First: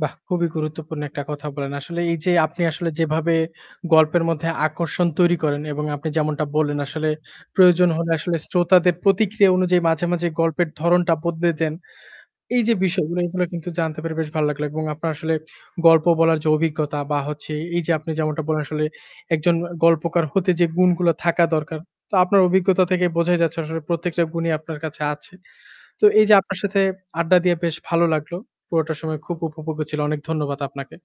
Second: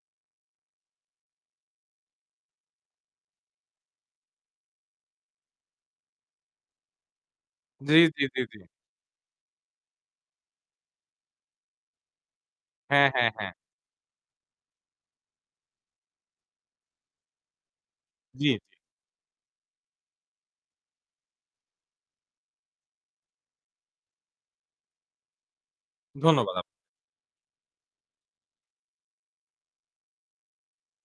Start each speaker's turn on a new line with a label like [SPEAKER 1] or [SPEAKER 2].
[SPEAKER 1] বাহ! খুবই গুরুত্বপূর্ণ একটা কথা বলেন। আসলে এই যে আপনি আসলে যেভাবে গল্পের মধ্যে আকর্ষণ তৈরি করেন এবং আপনি যেমনটা বললেন, আসলে প্রয়োজন
[SPEAKER 2] জি,
[SPEAKER 1] হলে
[SPEAKER 2] জি,
[SPEAKER 1] আসলে
[SPEAKER 2] জি, জি।
[SPEAKER 1] শ্রোতাদের প্রতিক্রিয়া অনুযায়ী মাঝে, মাঝে গল্পের ধরনটা বদলে দেন। এই যে
[SPEAKER 2] হ্যাঁ,
[SPEAKER 1] বিষয়গুলো
[SPEAKER 2] হ্যাঁ,
[SPEAKER 1] এগুলো
[SPEAKER 2] হ্যাঁ।
[SPEAKER 1] কিন্তু জানতে পেরে বেশ ভাল লাগলো এবং আপনার আসলে গল্প বলার যে অভিজ্ঞতা বা হচ্ছে এই যে আপনি যেমনটা
[SPEAKER 2] জি, জি।
[SPEAKER 1] বলেন, আসলে একজন গল্পকার হতে যে গুণগুলো থাকা দরকার, তো আপনার অভিজ্ঞতা থেকে বোঝাই যাচ্ছে আসলে প্রত্যেকটা গুণই আপনার কাছে আছে। তো এই যে
[SPEAKER 2] ধন্যবাদ
[SPEAKER 1] আপনার
[SPEAKER 2] আপ
[SPEAKER 1] সাথে আড্ডা দিয়ে বেশ ভালো লাগলো। পুরোটা সময় খুব উপভোগ্য ছিল। অনেক ধন্যবাদ আপনাকে।